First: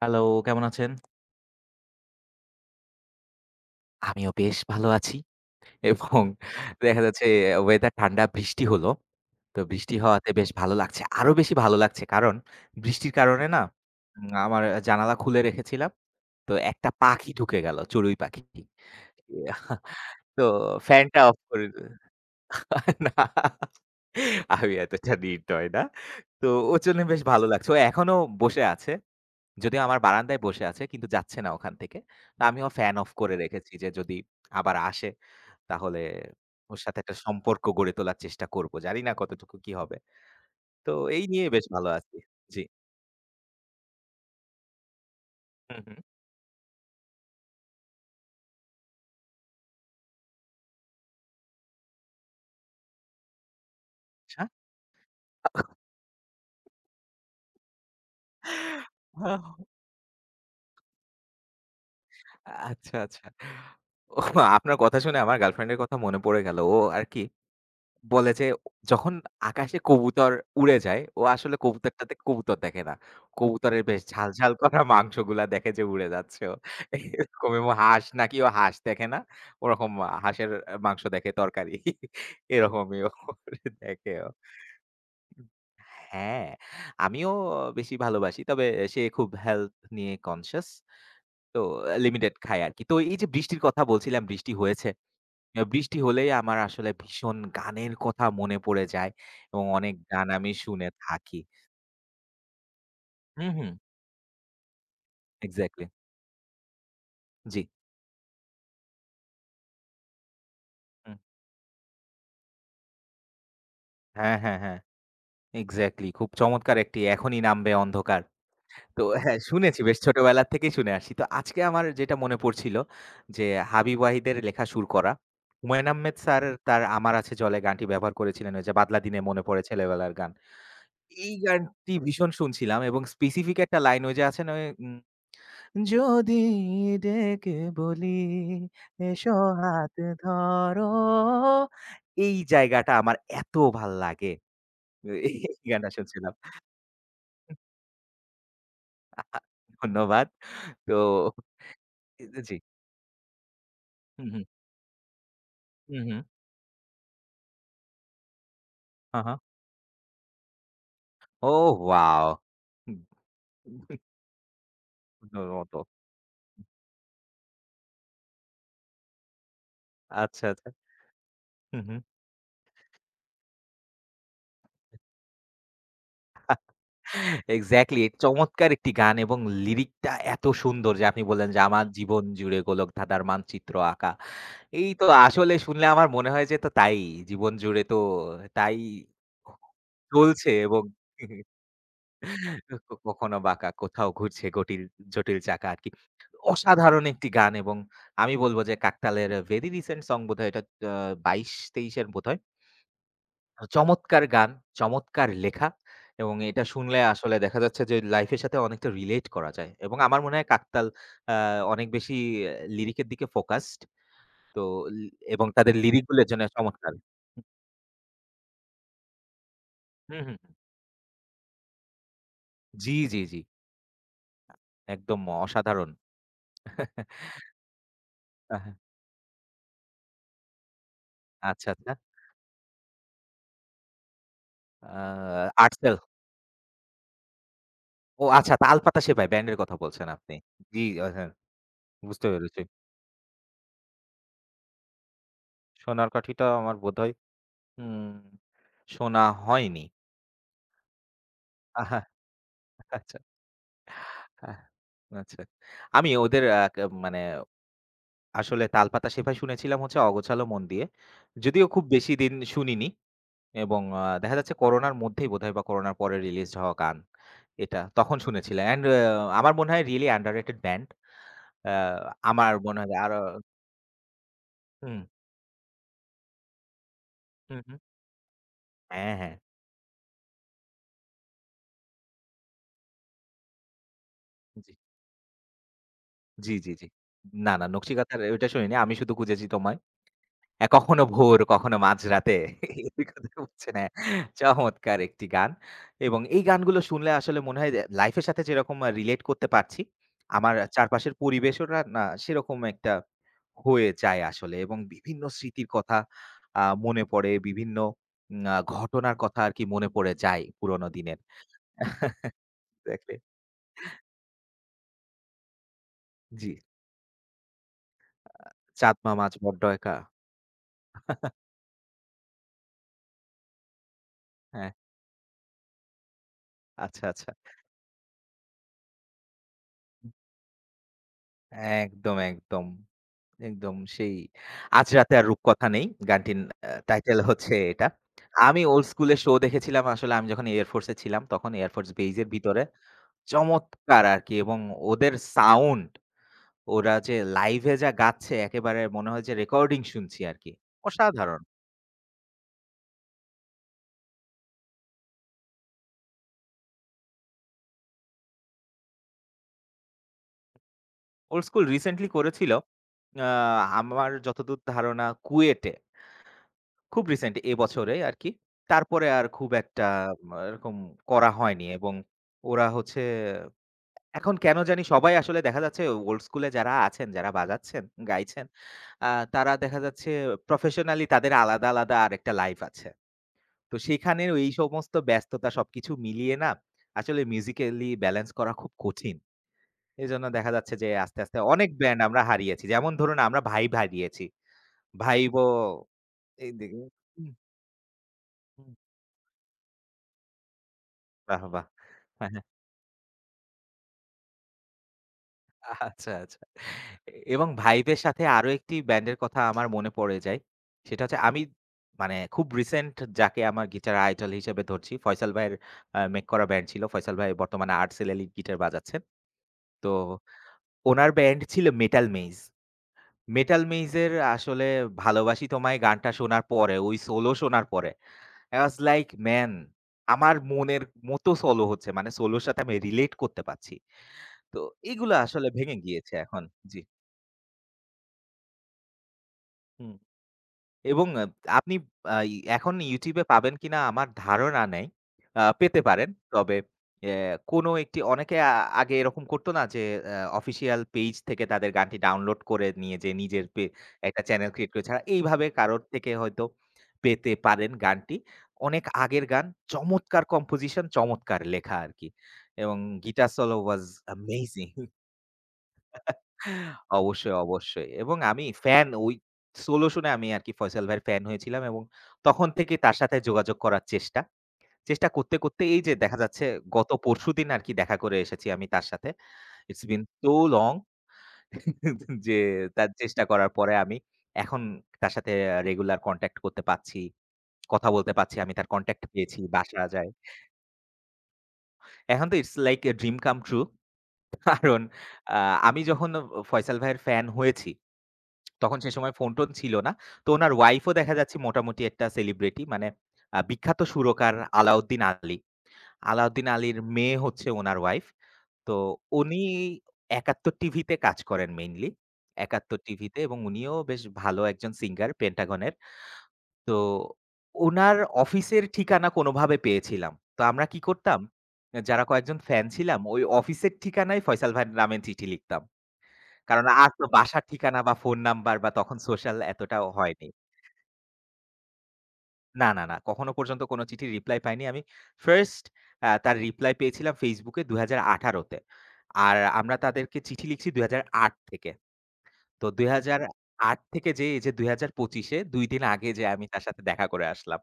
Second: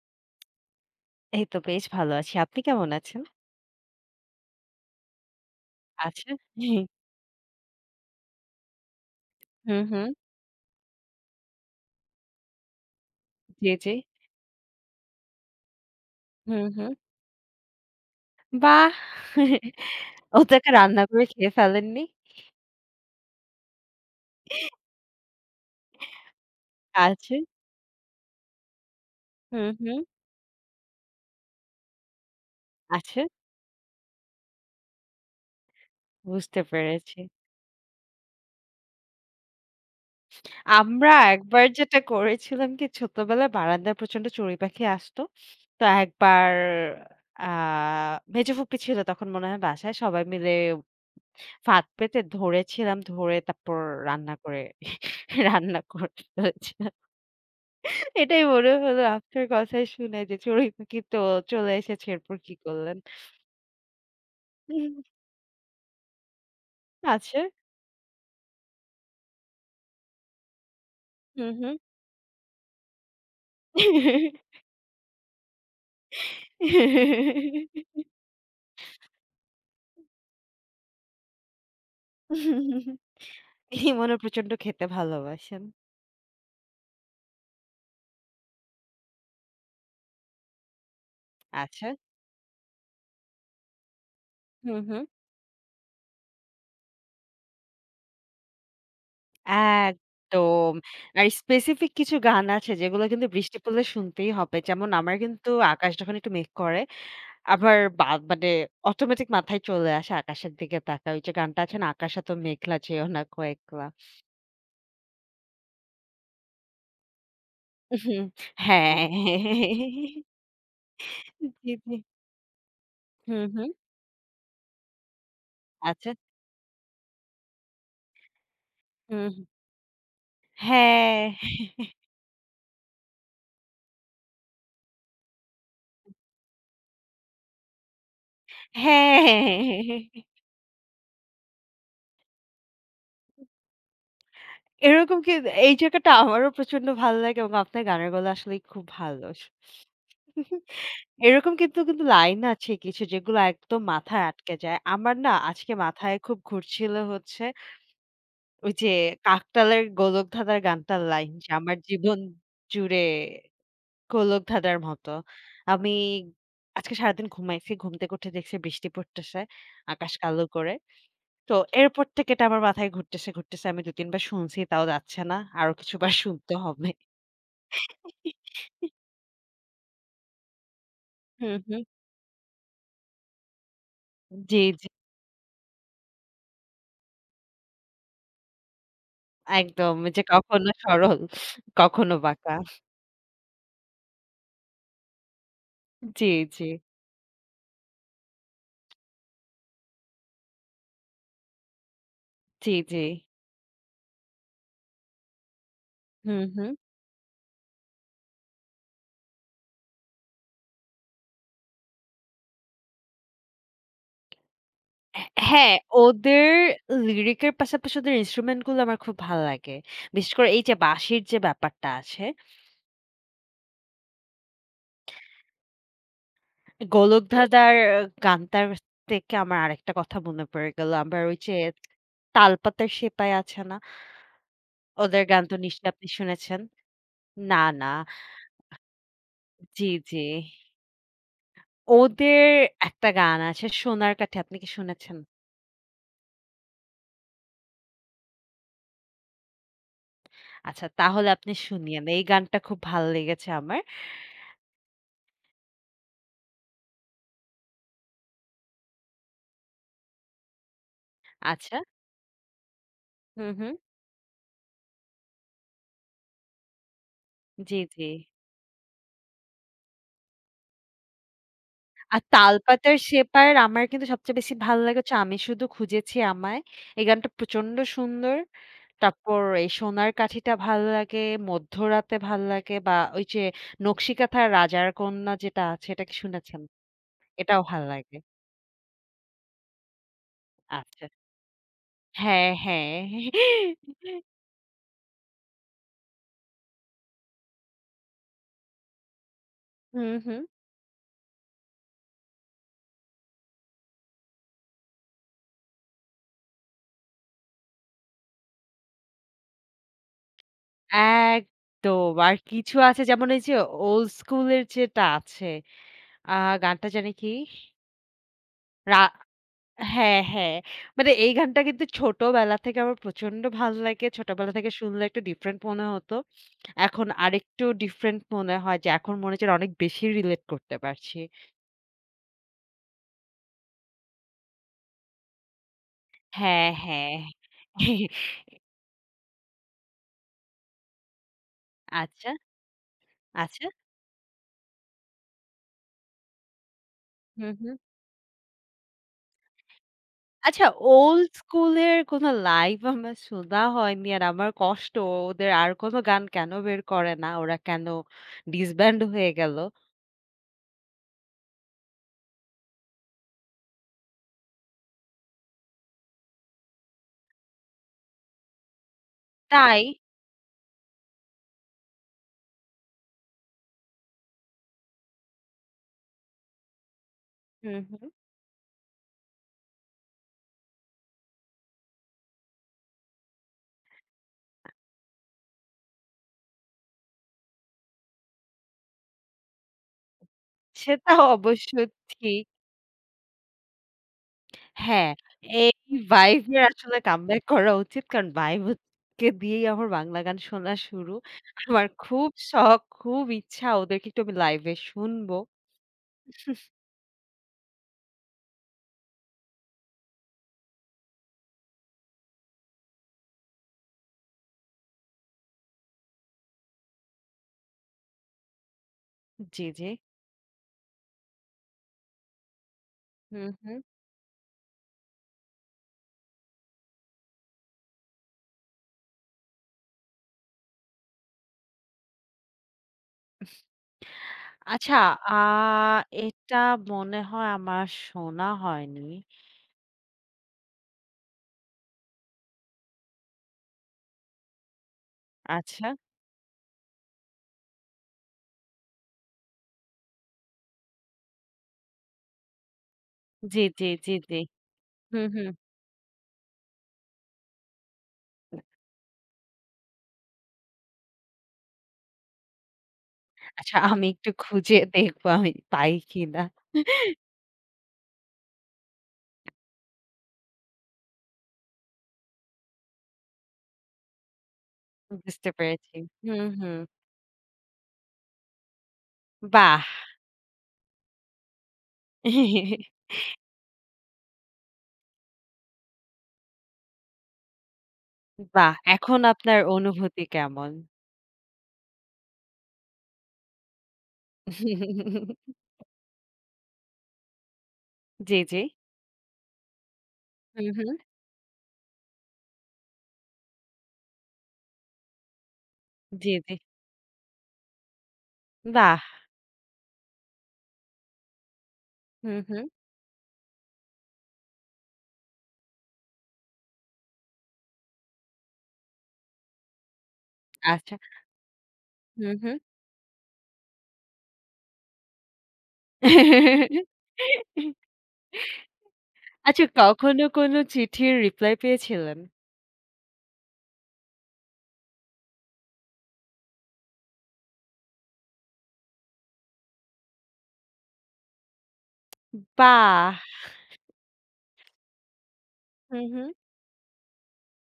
Hello, কেমন আছেন? এই তো বেশ ভালো আছি। আপনি কেমন আছেন? আমিও বেশ ভালো আছি এবং আচ্ছা। দেখা যাচ্ছে ওয়েদার ঠান্ডা বৃষ্টি হলো। তো হুম, বৃষ্টি হুম। হওয়াতে বেশ ভালো লাগছে। আরো বেশি ভালো লাগছে কারণ বৃষ্টির কারণে না জি, জি। আমার জানালা খুলে রেখেছিলাম। তো হুম, একটা হুম। পাখি ঢুকে গেল, চড়ুই পাখি। বাহ! ইয়াহ! তো ওটাকে রান্না ফ্যানটা করে অফ খেয়ে করে ফেলেননি? না, আমি এতটা নির্দয় না। তো ওর জন্য বেশ আছে। ভালো লাগছে। ও এখনো বসে আছে। হুম, যদিও আমার হুম। বারান্দায় বসে আছে কিন্তু যাচ্ছে না ওখান থেকে। তো আমিও ফ্যান অফ আছে। করে রেখেছি যে যদি আবার আসে তাহলে বুঝতে ওর সাথে একটা পেরেছি। সম্পর্ক গড়ে তোলার চেষ্টা করব। জানি না কতটুকু কি হবে। তো আমরা এই নিয়ে একবার বেশ ভালো যেটা আছি। জি। করেছিলাম কি ছোটবেলায় বারান্দায় প্রচন্ড চড়ুই পাখি আসতো। হুম, তো হুম। একবার আ মেজো ফুপি ছিল তখন মনে হয় বাসায়। সবাই মিলে ফাঁদ পেতে ধরেছিলাম। ধরে তারপর রান্না আচ্ছা। করে রান্না করে ফেলেছিলাম। এটাই মনে হলো আপনার কথাই শুনে যে চড়ুই পাখি তো চলে এসেছে এরপর কি আচ্ছা, করলেন? আচ্ছা। ওহ! আপনার উম কথা শুনে আমার গার্লফ্রেন্ড এর কথা মনে পড়ে গেল। ও আর কি আছে। বলে যে যখন আকাশে কবুতর উড়ে যায়, ও হুম, আসলে হুম। কবুতরটাতে কবুতর দেখে না। কবুতরের বেশ ঝাল, ঝাল করা মাংসগুলা দেখে যে উড়ে যাচ্ছে ও। এরকম এবং হাঁস নাকি ও হাঁস দেখে না। ওরকম হাঁসের মাংস দেখে তরকারি। এরকমই ও দেখে ইমনও ও। প্রচন্ড খেতে ভালোবাসেন। হ্যাঁ, আমিও বেশি ভালোবাসি। তবে সে খুব হেলথ নিয়ে কনসিয়াস। তো আচ্ছা। লিমিটেড খায় আরকি। তো এই যে বৃষ্টির কথা বলছিলাম, বৃষ্টি হুম, হয়েছে। হুম। বৃষ্টি হলেই আমার আসলে ভীষণ গানের কথা মনে পড়ে যায় এবং অনেক গান আমি একদম। শুনে আর থাকি। স্পেসিফিক কিছু গান আছে যেগুলো কিন্তু হুম, বৃষ্টি হুম। পড়লে শুনতেই হবে। যেমন আমার কিন্তু এক্সাক্টলি। আকাশ যখন একটু মেঘ করে জি। আবার বা মানে অটোমেটিক মাথায় চলে আসে আকাশের দিকে তাকায়। হুম। ওই যে গানটা আছে না আকাশে তো মেঘলা যেও না কোয়েকলা। হ্যাঁ, হ্যাঁ, হ্যাঁ। এক্সাক্টলি। খুব চমৎকার একটি 'এখনই নামবে হুম, অন্ধকার।' তো হ্যাঁ। হ্যাঁ, শুনেছি, বেশ ছোটবেলা থেকেই শুনে আসছি। তো আজকে জি, আমার জি। যেটা মনে পড়ছিল যে, হুম, হুম। হাবিব ওয়াহিদের লেখা সুর করা। হুমায়ূন আচ্ছা। আহমেদ স্যার তার 'আমার আছে জলে' গানটি ব্যবহার করেছিলেন ওই যে, 'বাদলা দিনে হুম, মনে হুম। পড়ে ছেলেবেলার গান।' হ্যাঁ, এই গানটি ভীষণ শুনছিলাম এবং স্পেসিফিক একটা লাইন ওই যে, আছে না ওই যদি ডেকে বলি এসো হাত হ্যাঁ। ধরো, এই জায়গাটা আমার এত ভাল লাগে। এরকম কি এই এই গানটা জায়গাটা শুনছিলাম। আমারও প্রচন্ড ভালো লাগে এবং আপনার গানের গলা আসলেই খুব ভালো। ধন্যবাদ। তো এরকম কিন্তু লাইন জি। আছে কিছু যেগুলো একদম হু, মাথায় হু, আটকে যায়। আমার না আজকে হু, হু। মাথায় খুব ঘুরছিল হচ্ছে ওই যে হা, হা। কাকতালের গোলকধাঁধার গানটার লাইন যে ওহ আমার জীবন ওয়াও! জুড়ে গোলক ধাঁধার মতো। মতো। আমি আজকে সারাদিন ঘুমাইছি। ঘুম থেকে উঠে দেখছি বৃষ্টি পড়তেছে, আকাশ কালো আচ্ছা, আচ্ছা। করে। তো হু, হু। এরপর থেকে এটা আমার মাথায় ঘুরতেছে, ঘুরতেছে। আমি ২-৩ বার শুনছি তাও যাচ্ছে না। আরো কিছুবার শুনতে হবে। এক্সাক্টলি, চমৎকার একটি গান এবং লিরিকটা এত সুন্দর। যে আপনি বললেন হুম, যে হুম। আমার জীবন জুড়ে গোলকধাঁধার মানচিত্র আঁকা। জি, জি। এই তো, আসলে শুনলে আমার মনে হয় যে তো তাই। জীবন জুড়ে তো তাই একদম যে চলছে কখনো এবং সরল, কখনো বাঁকা। কখনো বাঁকা, কোথাও ঘুরছে গটিল জটিল চাকা আরকি। জি, জি, অসাধারণ একটি গান এবং আমি বলব যে কাকতালের ভেরি রিসেন্ট সং বোধহয় এটা, আ ২২-২৩ এর বোধহয়। জি, জি। চমৎকার গান, চমৎকার লেখা এবং হুম, এটা হুম। শুনলে আসলে দেখা যাচ্ছে যে লাইফ এর সাথে অনেকটা রিলেট করা যায়। এবং আমার মনে হয় কাকতাল আ অনেক বেশি লিরিক এর দিকে ফোকাসড। তো লি হ্যা এবং হ্যাঁ, তাদের লিরিক গুলো যেন ওদের চমৎকার। লিরিকের পাশাপাশি ওদের ইন্সট্রুমেন্ট গুলো আমার খুব ভাল লাগে। হুম, বিশেষ হুম, করে এই যে বাঁশির যে ব্যাপারটা আছে জি, জি, জি। একদম অসাধারণ। 'গোলক ধাঁধার' আহ, গানটার থেকে আমার আরেকটা কথা মনে পড়ে গেল। আবার ওই যে আচ্ছা, আচ্ছা। 'তালপাতার সেপাই' আছে না? আ ওদের গান তো নিশ্চয়ই আর্টসেল। আপনি শুনেছেন? না, না। ও আচ্ছা, তালপাতা সেপাই ব্যান্ডের কথা জি, বলছেন জি। আপনি। জি, হ্যাঁ, বুঝতে ওদের পেরেছি। একটা গান আছে 'সোনার কাঠি' আপনি কি শুনেছেন? সোনার কাঠিটা আমার বোধহয় উম শোনা হয়নি। আচ্ছা তাহলে আপনি আহা, শুনিয়েন। এই গানটা খুব ভালো আচ্ছা, লেগেছে আমার। আহ, আচ্ছা। আমি ওদের আ ক মানে আসলে তালপাতা সেপাই শুনেছিলাম হচ্ছে অগোছালো মন দিয়ে। যদিও আচ্ছা। খুব বেশি দিন শুনিনি। হুম, হুম। এবং দেখা যাচ্ছে করোনার মধ্যেই বোধহয় বা করোনার পরে রিলিজড হওয়া গান। জি, এটা জি। তখন শুনেছিলাম। অ্যান্ড আমার মনে হয় রিয়ালি আন্ডাররেটেড ব্যান্ড। আ আর আমার মনে হয় 'তালপাতার আরো সেপাই'র আমার কিন্তু সবচেয়ে বেশি ভালো লাগে হুম, হচ্ছে 'আমি শুধু খুঁজেছি আমায়'। এই গানটা হুম, হুম। প্রচন্ড সুন্দর। হ্যাঁ, হ্যাঁ। তারপর এই সোনার কাঠিটা ভাল লাগে, মধ্যরাতে ভাল লাগে বা ওই যে নকশিকাঁথার জি, রাজার কন্যা যেটা আছে এটা কি জি, শুনেছেন? জি, জি। না, এটাও না, ভাল লাগে। নকশিকাঁথার ওইটা শুনিনি। আমি শুধু খুঁজেছি তোমায়। কখনো আচ্ছা। ভোর, কখনো মাঝরাতে হ্যাঁ, হ্যাঁ। এদিক ওদিক হচ্ছে না। চমৎকার একটি গান। এবং এই গানগুলো শুনলে আসলে মনে হয় যে লাইফের সাথে যেরকম রিলেট করতে পারছি, হুম, হুম। আমার চারপাশের পরিবেশওটা না না সেরকম একটা হয়ে যায় আসলে এবং বিভিন্ন স্মৃতির কথা মনে পড়ে, বিভিন্ন উম আ ঘটনার কথা আরকি মনে পড়ে যায় পুরনো দিনের। একদম। আর কিছু আছে এক্সাক্টলি। যেমন এই যে ওল্ড স্কুলের যেটা আছে আ জি। গানটা জানি কি? আ চাঁদ রা মামা আজ বড্ড একা। হ্যাঁ, হ্যাঁ। মানে এই গানটা কিন্তু ছোটবেলা থেকে আমার প্রচন্ড ভাল লাগে। ছোটবেলা থেকে হ্যাঁ, শুনলে একটু ডিফরেন্ট মনে হতো। আচ্ছা, এখন আচ্ছা। আরেকটু ডিফরেন্ট মনে হয় যে এখন মনে হচ্ছে অনেক বেশি রিলেট করতে পারছি। একদম, একদম। একদম সেই 'আজ রাতে আর রূপকথা নেই' গানটির হ্যাঁ, হ্যাঁ। টাইটেল হচ্ছে এটা। আমি ওল্ড স্কুলের শো দেখেছিলাম আসলে, আমি যখন এয়ারফোর্স এ ছিলাম তখন এয়ারফোর্স বেইজ এর আচ্ছা, ভিতরে। আচ্ছা। চমৎকার আরকি এবং ওদের সাউন্ড, ওরা যে হুম, লাইভে হুম। যা গাচ্ছে একেবারে মনে হয় যে রেকর্ডিং শুনছি আরকি। আচ্ছা ওল্ড অসাধারণ। স্কুলের কোনো লাইভ আমার শোনা হয়নি। আর আমার কষ্ট ওদের আর কোনো গান কেন বের করে না? ওরা কেন ডিসব্যান্ড হয়ে গেল? ওল্ড স্কুল রিসেন্টলি করেছিল আ আমার যতদূর ধারণা কুয়েটে। খুব রিসেন্ট এবছরে আরকি। তারপরে আর খুব তাই একটা এরকম করা হয়নি এবং ওরা হচ্ছে এখন কেন জানি সবাই আসলে দেখা যাচ্ছে ওল্ড স্কুলে যারা আছেন, যারা হুম, বাজাচ্ছেন, হুম। গাইছেন, আ তারা দেখা যাচ্ছে প্রফেশনালি তাদের আলাদা, আলাদা আরেকটা লাইফ আছে। তো সেখানে এই সমস্ত ব্যস্ততা সবকিছু মিলিয়ে না আসলে মিউজিক্যালি ব্যালেন্স করা খুব কঠিন। এজন্য দেখা যাচ্ছে যে সেটা আস্তে, আস্তে অনেক অবশ্য ব্যান্ড আমরা ঠিক। হারিয়েছি। যেমন ধরুন, আমরা ভাইব হারিয়েছি। হ্যাঁ, ভাইবও এই এই ভাইবের দিকে আসলে হুম, কামব্যাক করা উচিত। কারণ ভাইব হুম। কে দিয়েই আমার বাংলা গান শোনা শুরু। বাহ! বাহ! আমার খুব হ্যাঁ, হ্যাঁ। শখ, খুব ইচ্ছা ওদেরকে একটু আমি লাইভ এ শুনবো। আচ্ছা, আচ্ছা। এবং ভাইবের সাথে আরো একটি ব্যান্ডের কথা আমার মনে পড়ে যায়। সেটা হচ্ছে আমি মানে, খুব রিসেন্ট যাকে আমার গিটার আইডল হিসেবে ধরছি, ফয়সাল ভাইয়ের মেক করা ব্যান্ড ছিল। ফয়সাল ভাই বর্তমানে আর্টসেল এ লিড গিটার বাজাচ্ছেন। জি, জি। তো উনার ব্যান্ড ছিল মেটাল মেইজ। হুম, মেটাল হুম। মেইজ এর আসলে 'ভালোবাসি তোমায়' গানটা শোনার পরে, ওই সোলো শোনার পরে I was like man, আমার মনের মতো সোলো হচ্ছে। মানে সোলোর সাথে আমি রিলেট করতে পারছি। তো আচ্ছা, এগুলো আ আসলে ভেঙে গিয়েছে এখন। এটা জি। মনে হয় আমার শোনা হয়নি। হুম, এবং আপনি আ এখন YouTube এ পাবেন কিনা আমার ধারণা নেই। পেতে আচ্ছা। পারেন। তবে এ কোনো একটি অনেকে আগে এরকম করতো না যে অফিসিয়াল পেজ থেকে তাদের গানটি ডাউনলোড করে নিয়ে যে নিজের জি, জি, জি, একটা জি। চ্যানেল ক্রিয়েট করে ছাড়া হুম, এইভাবে হুম। কারোর থেকে হয়তো পেতে পারেন গানটি। অনেক আগের গান, চমৎকার কম্পোজিশন, চমৎকার লেখা আরকি। এবং গিটার সলো আচ্ছা ওয়াস আমি একটু অ্যামেজিং! খুঁজে দেখবো আমি পাই কিনা। অবশ্যই, অবশ্যই। এবং আমি ফ্যান, ওই সোলো শুনে আমি আরকি ফয়সাল ভাইয়ের ফ্যান হয়েছিলাম এবং তখন থেকেই তার সাথে যোগাযোগ করার চেষ্টা। চেষ্টা করতে, বুঝতে করতে এই যে পেরেছি। দেখা যাচ্ছে হুম, হুম। গত পরশুদিন আরকি দেখা করে এসেছি আমি তার সাথে। বাহ! It's been so long, যে তার চেষ্টা করার পরে আমি এখন তার সাথে রেগুলার কনট্যাক্ট করতে পারছি। কথা বলতে পারছি। আমি তার বাহ! কনট্যাক্ট এখন পেয়েছি, আপনার বাসা যায়। অনুভূতি কেমন? এখন তো It's like a dream come true, কারণ আ আমি যখন ফয়সাল ভাইয়ের ফ্যান হয়েছি জি, জি। তখন সে সময় ফোন-টোন ছিল না। তো উনার হুম, ওয়াইফও হুম। দেখা যাচ্ছে মোটামুটি একটা সেলিব্রিটি, মানে বিখ্যাত সুরকার আলাউদ্দিন আলী। জি, আলাউদ্দিন জি। আলীর মেয়ে হচ্ছে উনার ওয়াইফ। তো বাহ! উনি ৭১ টিভিতে কাজ করেন মেইনলি। হুম, হুম। ৭১ টিভিতে, এবং উনিও বেশ ভালো একজন সিঙ্গার পেন্টাগনের। তো উনার অফিসের ঠিকানা কোনোভাবে পেয়েছিলাম। তো আমরা কি আচ্ছা। করতাম, যারা হুম, কয়েকজন হুম। ফ্যান ছিলাম ওই অফিসের ঠিকানায় ফয়সাল ভাইয়ের নামে চিঠি লিখতাম। কারণ আর তো বাসার ঠিকানা বা ফোন নাম্বার বা তখন সোশ্যাল আচ্ছা এতটাও কখনো হয়নি। কোনো চিঠির রিপ্লাই পেয়েছিলেন? না, না, না। কখনো পর্যন্ত কোনো চিঠির রিপ্লাই পাইনি। আমি ফার্স্ট তার রিপ্লাই পেয়েছিলাম Facebook এ ২০১৮ তে। আর আমরা তাদেরকে চিঠি লিখছি ২০০৮ থেকে। তো বাহ! ২০০৮ থেকে যেয়ে এই যে ২০২৫ এ ২ দিন হুম, আগে হুম। যেয়ে আমি তার সাথে দেখা করে আসলাম।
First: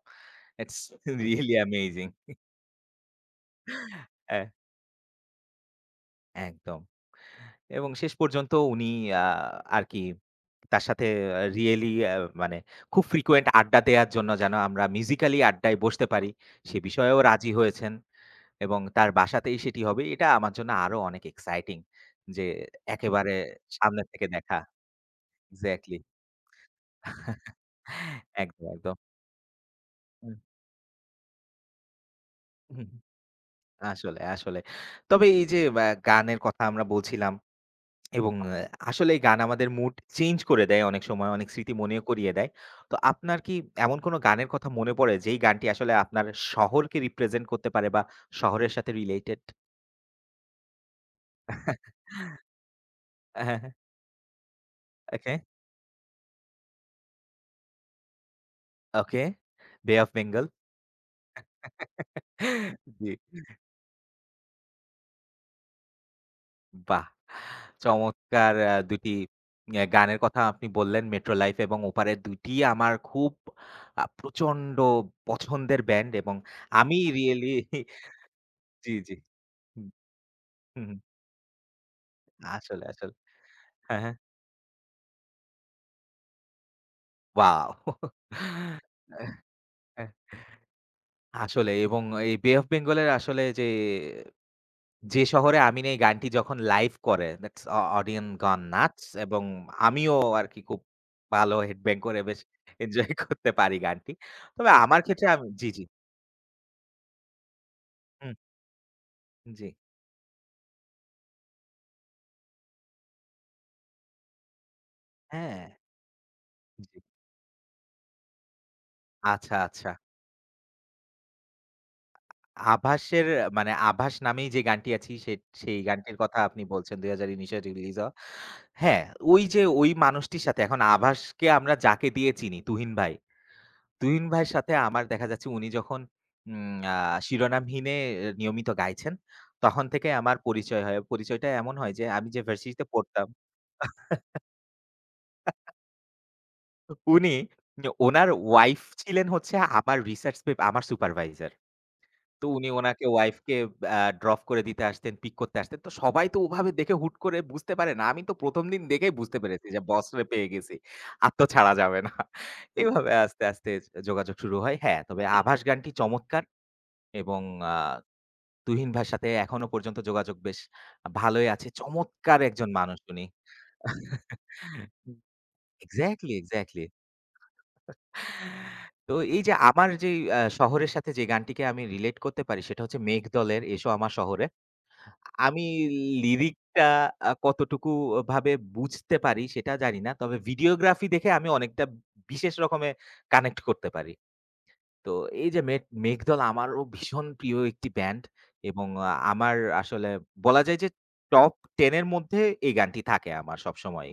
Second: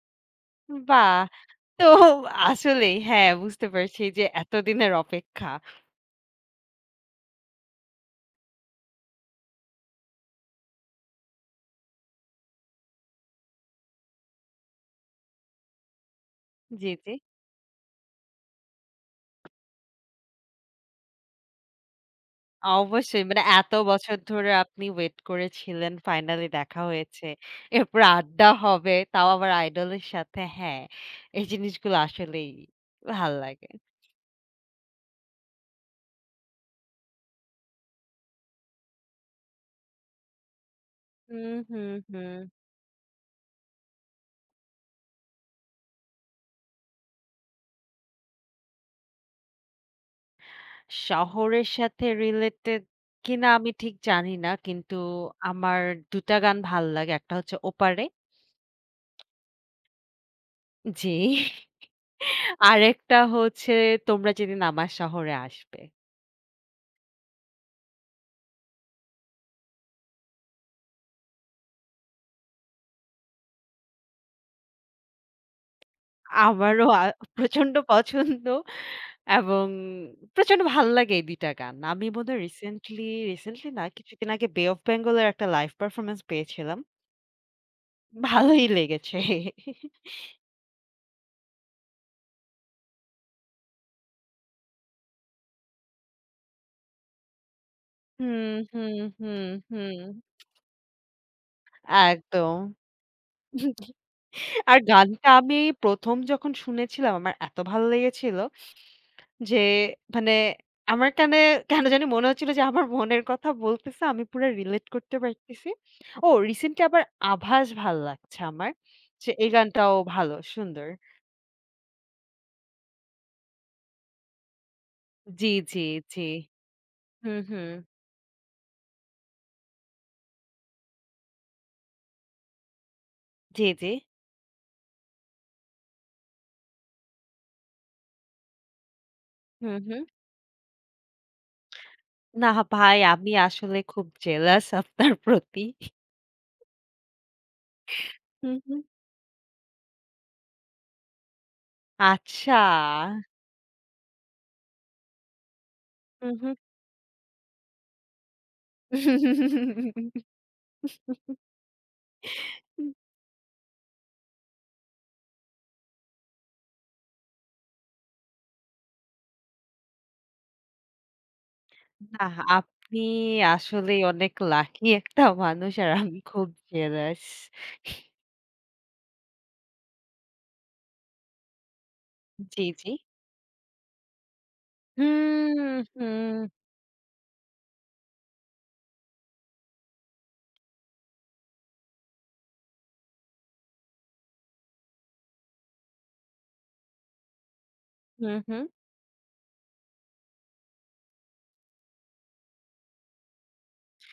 ইটস বাহ! রিয়ালি তো অ্যামেজিং। আসলেই হ্যাঁ, বুঝতে পারছি যে অ্যা এতদিনের অপেক্ষা। একদম। এবং শেষ পর্যন্ত উনি আ আরকি তার সাথে রিয়েলি মানে খুব frequent আড্ডা দেয়ার জন্য যেন আমরা musically আড্ডায় বসতে পারি, সে জি, জি। বিষয়েও রাজি হয়েছেন এবং তার বাসাতেই সেটি হবে। এটা আমার জন্য আরো অনেক exciting যে অবশ্যই একেবারে মানে এত সামনে বছর থেকে ধরে দেখা। আপনি ওয়েট করেছিলেন, এক্সাক্টলি। ফাইনালি দেখা হয়েছে। এরপর আড্ডা একদম, হবে, একদম। তাও আবার আইডলের হুম, সাথে। হ্যাঁ, এই জিনিসগুলো আসলেই হুম। ভাল লাগে। আসলে, আসলে। তবে এই যে গানের কথা আমরা বলছিলাম এবং আসলেই গান আমাদের মুড চেঞ্জ করে দেয় অনেক সময়, অনেক হুম, স্মৃতি হুম, মনে করিয়ে হুম। দেয়। তো আপনার কি এমন কোনো গানের কথা মনে পড়ে যেই গানটি আসলে আপনার শহরকে রিপ্রেজেন্ট করতে পারে বা শহরের সাথে রিলেটেড? শহরের সাথে রিলেটেড কিনা হ্যাঁ, হ্যাঁ। আমি ঠিক জানি না। কিন্তু ওকে, আমার ২ টা গান ভাল লাগে। একটা হচ্ছে 'ওপারে', ওকে। বে অফ বেঙ্গল। জি। জি। আরেকটা হচ্ছে 'তোমরা যেদিন আমার শহরে আসবে।' বাহ! চমৎকার ২ টি গানের কথা আপনি বললেন, মেট্রো লাইফ এবং ওপারের ২ টি আমার খুব প্রচন্ড পছন্দের ব্যান্ড এবং আমারও আমি আ রিয়েলি প্রচন্ড পছন্দ জি, জি। এবং হুম, প্রচন্ড ভাল হুম। লাগে এই ২ টা গান। আমি বোধহয় আসলে, রিসেন্টলি, আসলে। রিসেন্টলি না হ্যাঁ, হ্যাঁ। কিছুদিন আগে 'বে অফ বেঙ্গল' এর একটা লাইভ পারফরম্যান্স পেয়েছিলাম। ওয়াও! ভালোই লেগেছে। আসলে এবং এই 'বে অফ বেঙ্গল' এর আসলে যে, "যে শহরে আমি নেই" গানটি যখন লাইভ করে that's uh audience hmm, gone hmm, nuts এবং হুম, হুম। আমিও আরকি খুব ভালো হেডব্যাং করে বেশ একদম। এনজয় করতে পারি গানটি। তবে আর আমার ক্ষেত্রে গানটা আমি আমি জি, জি। প্রথম যখন শুনেছিলাম আমার এত ভালো হুম, লেগেছিল যে জি। মানে আমার কানে কেন জানি মনে হচ্ছিল যে আমার মনের কথা বলতেছে। আমি পুরা রিলেট করতে হ্যাঁ, পারতেছি। ও রিসেন্টলি জি। আবার 'আভাস' ভাল লাগছে আমার। যে এই আচ্ছা, আচ্ছা। গানটাও ভালো, সুন্দর। 'আভাসের' মানে 'আভাস' নামেই যে গানটি আছি সে জি, সেই জি, গানটির জি। কথা আপনি বলছেন, হুম, ২০১৯ এ হুম। রিলিজ হওয়া। হ্যাঁ, ওই যে ওই মানুষটির সাথে এখন আভাসকে আমরা যাকে দিয়ে চিনি, তুহিন ভাই। জি, জি। তুহিন ভাইয়ের সাথে আমার দেখা যাচ্ছে উনি যখন উম আ শিরোনামহীনে এ নিয়মিত গাইছেন, হুম, তখন হুম। থেকে আমার পরিচয় হয়। পরিচয়টা এমন হয় যে আমি যে না ভার্সিটিতে ভাই পড়তাম, আমি আসলে খুব জেলাস আপনার প্রতি। উনি উনার হুম, হুম। ওয়াইফ ছিলেন হচ্ছে আমার রিসার্চ পেপ আমার সুপারভাইজার। তো আচ্ছা। উনি উনাকে ওয়াইফকে ড্রপ করে দিতে আসতেন, পিক করতে আসতেন। তো সবাই হুম, তো হুম। ওভাবে দেখে হুট করে বুঝতে পারে না। আমি তো ১ম দিন দেখেই বুঝতে পেরেছি যে বসরে পেয়ে গেছি। আর তো ছাড়া যাবে না। এভাবে আস্তে, আস্তে যোগাযোগ শুরু হয়। হ্যাঁ, তবে আভাস গানটি চমৎকার এবং আ তুহিন ভাইয়ের সাথে এখনো পর্যন্ত যোগাযোগ বেশ ভালোই আছে। নাহ, চমৎকার একজন মানুষ আপনি উনি। আসলেই অনেক লাকি একটা মানুষ আর আমি এক্সাক্টলি, খুব এক্সাক্টলি। জেলাস। তো এই যে আমার যেই শহরের সাথে যে গানটিকে আমি রিলেট করতে পারি জি, সেটা জি। হচ্ছে মেঘদলের 'এসো আমার শহরে'। আমি হুম, হুম, লিরিকটা কতটুকু ভাবে বুঝতে পারি সেটা জানি না। তবে ভিডিওগ্রাফি দেখে আমি অনেকটা বিশেষ রকমের কানেক্ট করতে পারি। তো এই যে মেঘদল আমারও ভীষণ প্রিয় একটি ব্যান্ড হুম, হুম। এবং আমার আসলে বলা যায় যে টপ ১০ এর মধ্যে এই গানটি থাকে আমার সবসময়ই।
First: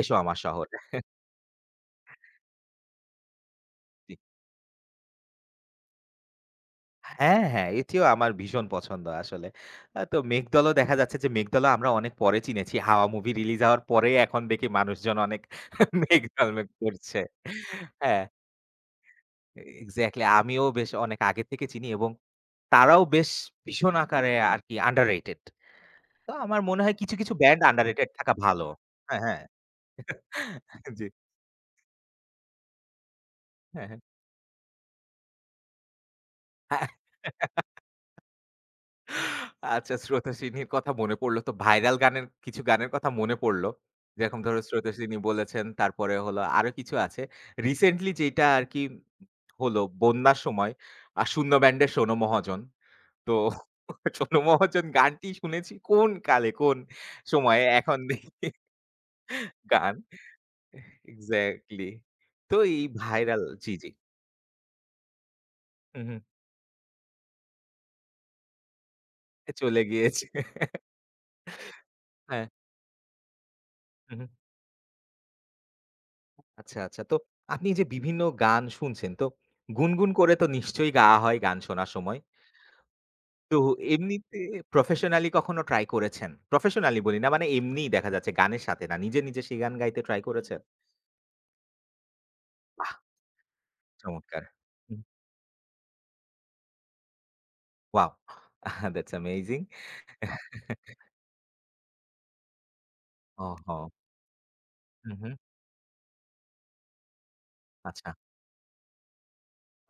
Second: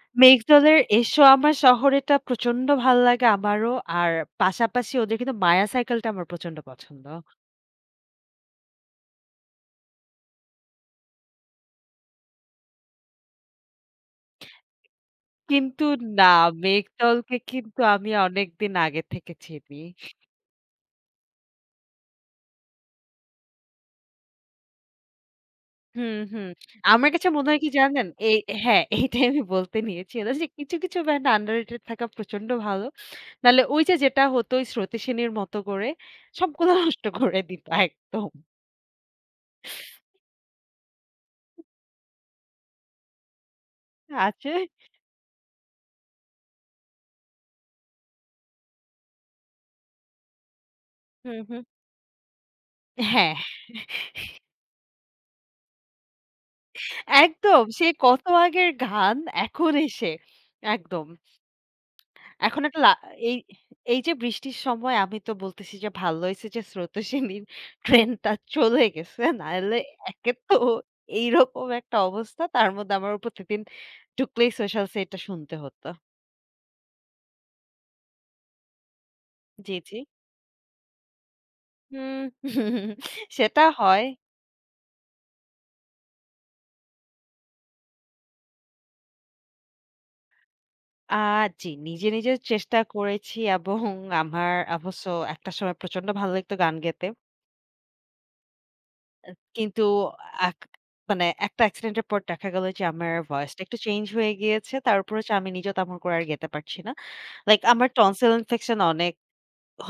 "এসো আমার শহরে।" মেঘদলের 'এসো আমার শহরে'টা প্রচন্ড ভাল লাগে আমারও। আর পাশাপাশি ওদের কিন্তু 'মায়া সাইকেল'টা আমার প্রচন্ড পছন্দ। হ্যাঁ, হ্যাঁ, এটিও আমার ভীষণ পছন্দ আসলে। তো মেঘদলও দেখা যাচ্ছে যে মেঘদলও আমরা অনেক পরে চিনেছি। হাওয়া মুভি রিলিজ হওয়ার পরে এখন দেখি মানুষজন অনেক কিন্তু না, মেঘদল, মেঘ করছে। মেঘদলকে কিন্তু আমি হ্যাঁ, অনেকদিন আগে থেকে চিনি। এক্সাক্টলি, আমিও বেশ অনেক আগে থেকে চিনি এবং তারাও বেশ ভীষণ আকারে আরকি আন্ডাররেটেড। হুম, তো হুম। আমার মনে হয় আমার কিছু, কাছে কিছু মনে ব্যান্ড হয় কি জানেন? আন্ডাররেটেড থাকা ভালো। হ্যাঁ, হ্যাঁ, এইটাই হ্যাঁ। আমি বলতে নিয়েছিলাম যে কিছু জি, ব্যান্ড আন্ডাররেটেড থাকা প্রচন্ড ভালো। নাহলে ওই যে হ্যাঁ, যেটা হতো ওই স্রোতস্বিনীর মতো করে সবগুলো হ্যাঁ। নষ্ট করে দিত একদম। আচ্ছা, স্রোতস্বিনীর কথা মনে পড়ল তো ভাইরাল গানের কিছু গানের কথা মনে পড়ল। যেরকম আছে? ধরো স্রোতস্বিনী বলেছেন, তারপরে হলো আরো কিছু আছে। রিসেন্টলি যেইটা আরকি হলো বন্যার সময় হুম, শূন্য হুম। ব্যান্ডের শোনো মহাজন। তো হ্যাঁ, শোনো মহাজন গানটি শুনেছি কোন কালে, কোন একদম সময়ে সে এখন কত দেখি আগের গান এখন গান এসে একদম। এক্সাক্টলি। তো এখন একটা এই লা এই ভাইরাল জি, জি। এই যে বৃষ্টির সময় আমি তো বলতেছি যে হুম, হুম। ভালো হইছে যে স্রোতস্বিনীর ট্রেনটা চলে গেছে। নাহলে চলে গিয়েছে। একে তো এইরকম একটা অবস্থা হ্যাঁ। তার মধ্যে আমার প্রতিদিন হুম, হুম। ঢুকলেই সোশ্যালসে এটা শুনতে হতো। আচ্ছা, আচ্ছা। তো আপনি যে বিভিন্ন গান শুনছেন, তো জি, জি। গুনগুন করে তো নিশ্চয়ই গাওয়া হয় গান শোনার সময়। হুম। তো সেটা হয়। এমনিতে প্রফেশনালি কখনো ট্রাই করেছেন? প্রফেশনালি বলি না, মানে এমনিই দেখা যাচ্ছে গানের সাথে না। নিজে, নিজে সেই গান গাইতে ট্রাই করেছেন? আ জি, নিজে, নিজে চেষ্টা বাহ! করেছি এবং চমৎকার। আমার হুম, অবশ্য একটা সময় প্রচন্ড ভালো লাগতো গান গেতে। ওয়াও! That's amazing. কিন্তু এক মানে একটা অ্যাক্সিডেন্ট এর পর দেখা গেল যে আমার ভয়েসটা ওহো! একটু চেঞ্জ হয়ে গিয়েছে। তার হু, উপর হু। হচ্ছে আমি নিজেও তেমন করে আর গেতে পারছি না। লাইক আমার আচ্ছা। টনসিল ইনফেকশন অনেক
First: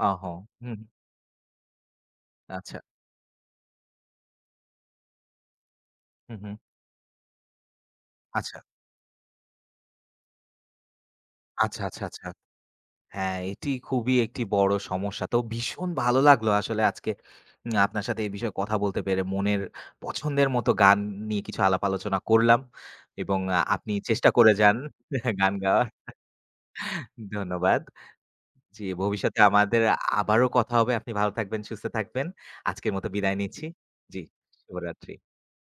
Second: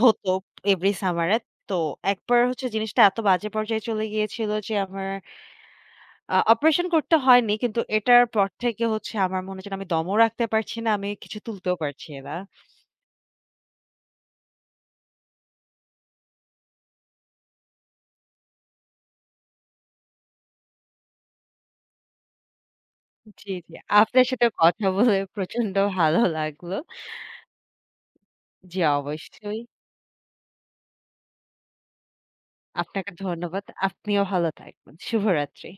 হতো ওহো! হুম, এভরি সামারে। তো একবার হচ্ছে আচ্ছা। জিনিসটা এত বাজে পর্যায়ে চলে গিয়েছিল যে আমার হু, হু। অপারেশন করতে হয়নি। কিন্তু এটার পর আচ্ছা, থেকে হচ্ছে আমার মনে হচ্ছে আমি দমও রাখতে পারছি না। আমি কিছু তুলতেও আচ্ছা, আচ্ছা, পারছি আচ্ছা। না। হ্যাঁ, এটি খুবই একটি বড় সমস্যা। তো ভীষণ ভালো লাগলো আসলে আজকে আপনার সাথে এই বিষয়ে কথা বলতে পেরে। মনের পছন্দের মতো গান নিয়ে কিছু আলাপ আলোচনা করলাম এবং জি, জি। আপনি আপনার চেষ্টা সাথে করে যান কথা বলে গান প্রচন্ড গাওয়ার। ভালো লাগলো। ধন্যবাদ। জি, জি, ভবিষ্যতে অবশ্যই। আমাদের আবারও কথা হবে। আপনি ভালো থাকবেন, সুস্থ থাকবেন। আজকের মতো আপনাকে বিদায় ধন্যবাদ। নিচ্ছি। জি, আপনিও ভালো থাকবেন। শুভরাত্রি। শুভরাত্রি।